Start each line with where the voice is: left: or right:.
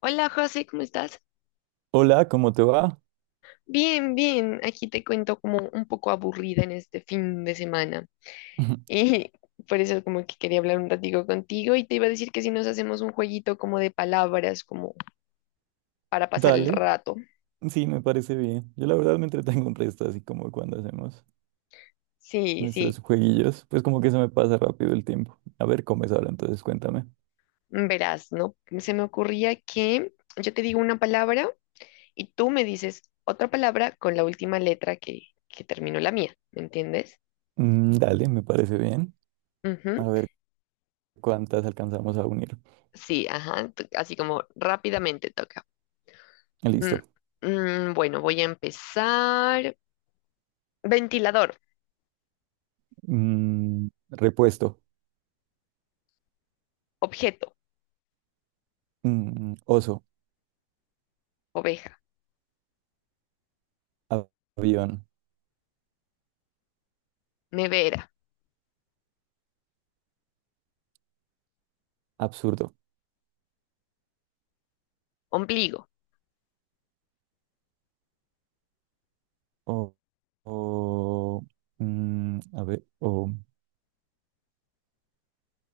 left: Hola José, ¿cómo estás?
right: Hola, ¿cómo te va?
left: Bien, bien. Aquí te cuento como un poco aburrida en este fin de semana. Y por eso como que quería hablar un ratico contigo y te iba a decir que si nos hacemos un jueguito como de palabras, como para pasar el
right: Dale,
left: rato.
right: sí, me parece bien. Yo la verdad me entretengo un resto, así como cuando hacemos
left: Sí,
right: nuestros
left: sí.
right: jueguillos, pues como que se me pasa rápido el tiempo. A ver, ¿cómo es ahora? Entonces cuéntame.
left: Verás, ¿no? Se me ocurría que yo te digo una palabra y tú me dices otra palabra con la última letra que terminó la mía. ¿Me entiendes?
right: Dale, me parece bien.
left: Ujú.
right: A ver cuántas alcanzamos a unir.
left: Sí, ajá. Así como rápidamente toca. Mm,
right: Listo.
left: bueno, voy a empezar. Ventilador,
right: Repuesto.
left: objeto,
right: Oso.
left: oveja,
right: a- Avión.
left: nevera,
right: Absurdo.
left: ombligo.
right: O, o, a ver,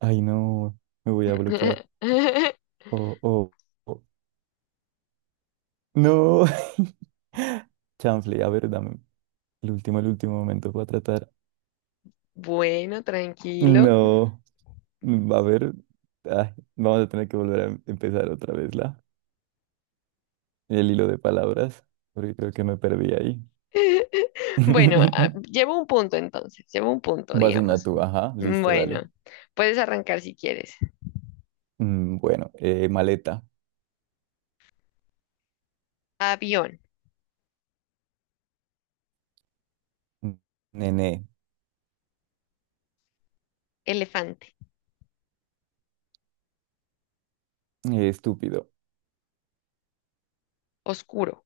right: ay no, me voy a bloquear. O, o, o- no. Chanfle, a ver, dame el último momento para tratar.
left: Bueno, tranquilo.
right: No, a ver, ay, vamos a tener que volver a empezar otra vez el hilo de palabras, porque creo que me perdí ahí.
left: Bueno, llevo un punto entonces, llevo un punto,
right: Vas una
left: digamos.
right: tú, ajá, listo, dale.
left: Bueno, puedes arrancar si quieres.
right: Bueno, maleta,
left: Avión,
right: mm, nene,
left: elefante,
right: estúpido.
left: oscuro.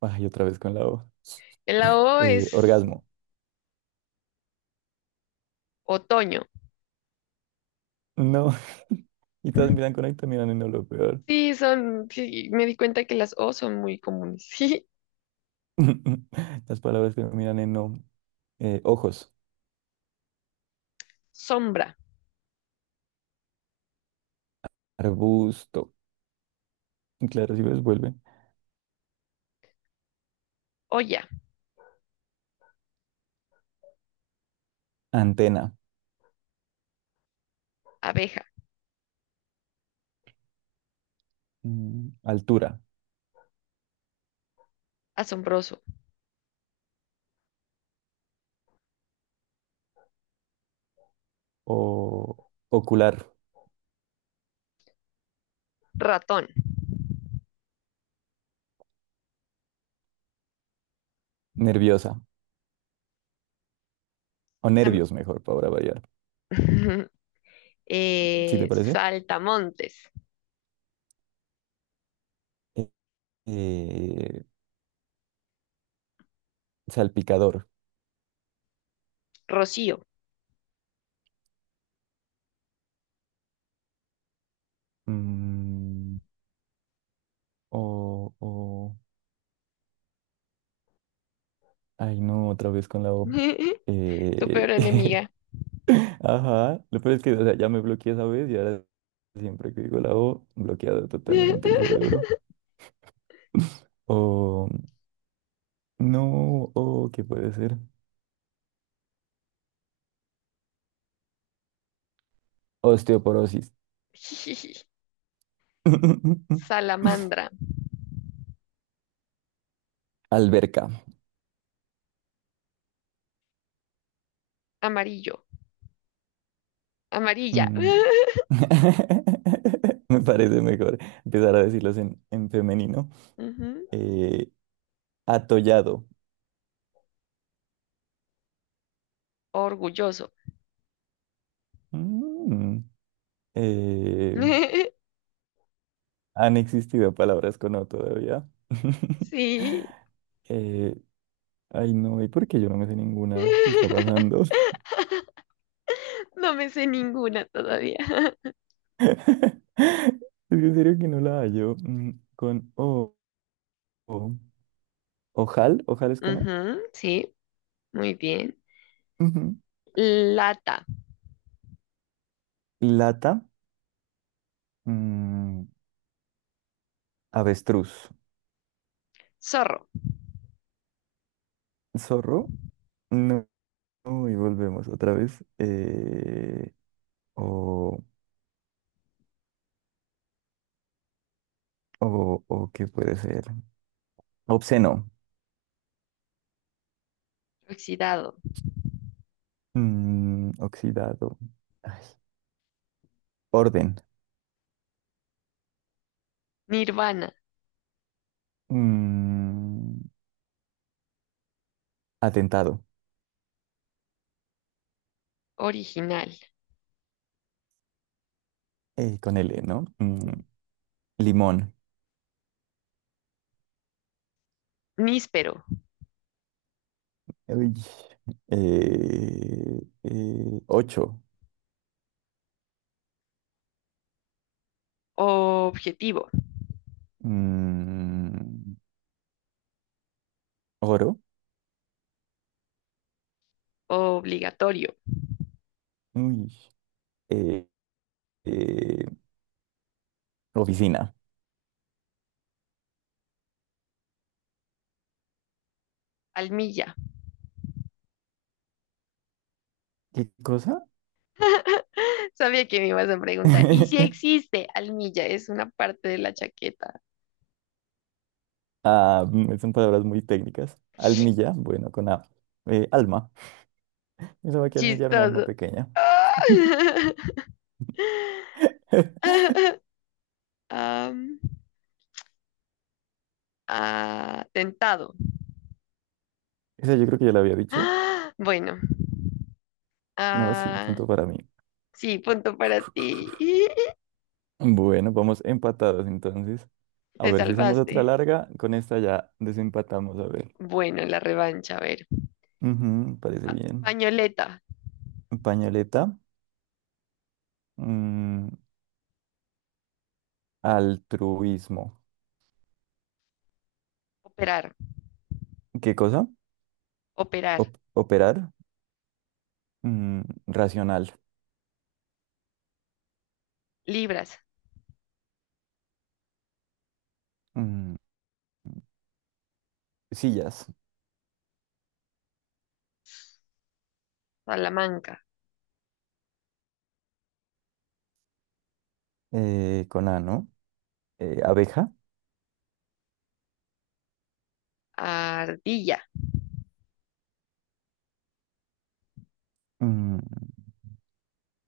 right: Ay, otra vez con la O.
left: La O es
right: Orgasmo.
left: otoño.
right: No, y todas miran con ahí, te miran en no, lo peor.
left: Sí, son, sí, me di cuenta que las O son muy comunes. Sí,
right: Las palabras que miran en no. Ojos,
left: sombra,
right: arbusto. Claro, si ves, vuelve.
left: olla,
right: Antena,
left: abeja,
right: altura
left: asombroso.
right: o ocular,
left: Ratón,
right: nerviosa o
left: Am-
right: nervios mejor para variar, ¿si te parece?
left: saltamontes,
right: Eh, eh, Salpicador,
left: Rocío,
right: mm, o... Ay, no, otra vez con la O.
left: tu
right: Eh,
left: peor enemiga,
right: Ajá, lo peor es que o sea, ya me bloqueé esa vez y ahora siempre que digo la O, bloqueado totalmente el cerebro. O no, o ¿qué puede ser? Osteoporosis.
left: salamandra,
right: Alberca.
left: amarillo, amarilla,
right: Mm. Me parece mejor empezar a decirlos en femenino.
left: Ujú,
right: Eh, Atollado.
left: orgulloso.
right: Mm. Eh, Han existido palabras con O todavía.
left: Sí.
right: Eh, Ay, no, ¿y por qué yo no me sé ninguna? ¿Qué está pasando? Es
left: No me sé ninguna todavía.
right: que en serio que no la hallo. Mm, con O. o- Ojal, ojal es con O.
left: Ujú, sí, muy bien.
right: Ujú.
left: Lata,
right: Lata, mm, avestruz.
left: zorro,
right: Zorro, no, no, y volvemos otra vez. O, o, ¿qué puede ser? Obsceno,
left: oxidado,
right: oxidado, ay, orden,
left: nirvana,
right: mm, atentado,
left: original,
right: con L, ¿no? Mm, limón,
left: níspero,
right: uy, ocho,
left: objetivo,
right: mm, oro,
left: obligatorio,
right: uy, eh, eh, oficina.
left: almilla.
right: ¿Qué cosa?
left: Sabía que me ibas a preguntar. ¿Y si existe almilla? Es una parte de la chaqueta.
right: Ah, mm, son palabras muy técnicas. Almilla, bueno, con A. Alma. Yo sabía que almilla era un alma
left: Chistoso.
right: pequeña.
left: Am, atentado.
right: Esa yo creo que ya la había dicho.
left: Ah, bueno.
right: No, sí,
left: Ah,
right: punto para mí.
left: sí, punto para ti.
right: Bueno, vamos empatados entonces. A
left: Te
right: ver si hacemos otra
left: salvaste.
right: larga. Con esta ya desempatamos, a ver.
left: Bueno, la revancha, a ver.
right: Ujú, parece bien.
left: Pañoleta,
right: Pañoleta. Mm, Altruismo.
left: operar,
right: ¿Qué cosa?
left: operar,
right: Operar. Racional.
left: libras,
right: Mm, Sillas.
left: Salamanca,
right: Eh, con A, ¿no? Abeja.
left: ardilla,
right: Mm,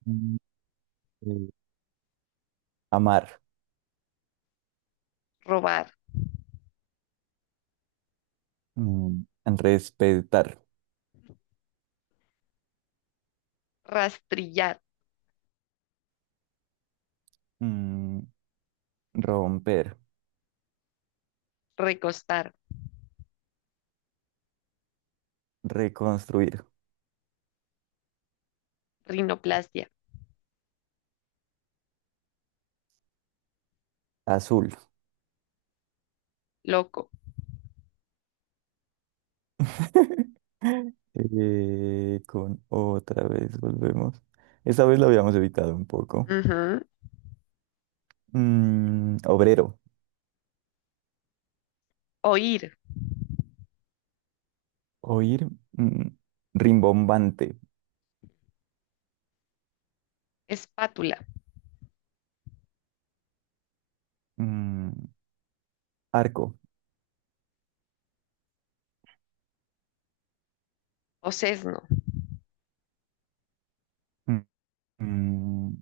right: Mm, eh, Amar,
left: robar,
right: mm, respetar,
left: rastrillar,
right: mm, romper,
left: recostar,
right: reconstruir,
left: rinoplastia,
right: azul.
left: loco,
right: Con otra vez volvemos. Esta vez lo habíamos evitado un poco.
left: ujú,
right: Obrero,
left: oír,
right: oír, rimbombante,
left: espátula,
right: mm, arco,
left: sesno,
right: mm, mm,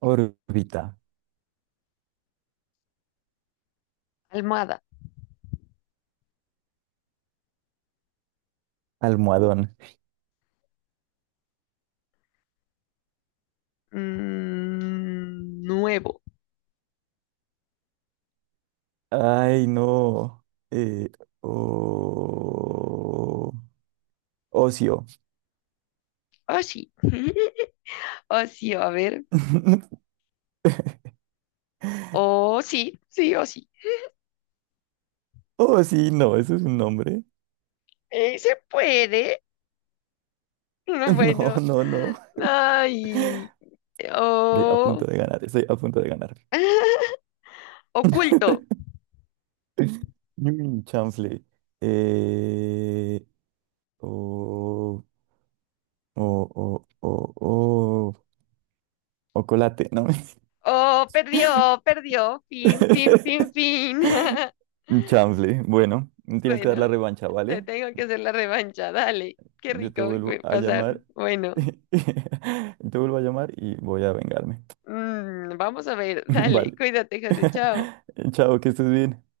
right: órbita,
left: almohada,
right: almohadón.
left: nuevo,
right: Ay, no. eh, o- Ocio.
left: oh sí, oh sí, a ver, oh sí, sí, oh sí,
right: Oh, sí, no, eso es un nombre.
left: Se puede,
right: No,
left: bueno,
right: no, no.
left: ay,
right: Estoy a
left: oh,
right: punto de ganar, estoy a punto de ganar.
left: oculto,
right: Mm, chanfle. Eh, o, o, o, o, o, o colate, ¿no?
left: oh, perdió, perdió, fin, fin, fin, fin,
right: Chanfle. Bueno, tienes que dar
left: bueno.
right: la revancha,
left: Te
right: ¿vale?
left: tengo que hacer la revancha, dale. Qué
right: Yo te
left: rico
right: vuelvo a
left: pasar.
right: llamar.
left: Bueno,
right: Te vuelvo a llamar y voy a vengarme.
left: vamos a ver, dale.
right: Vale.
left: Cuídate, José, chao.
right: Chao, que estés bien.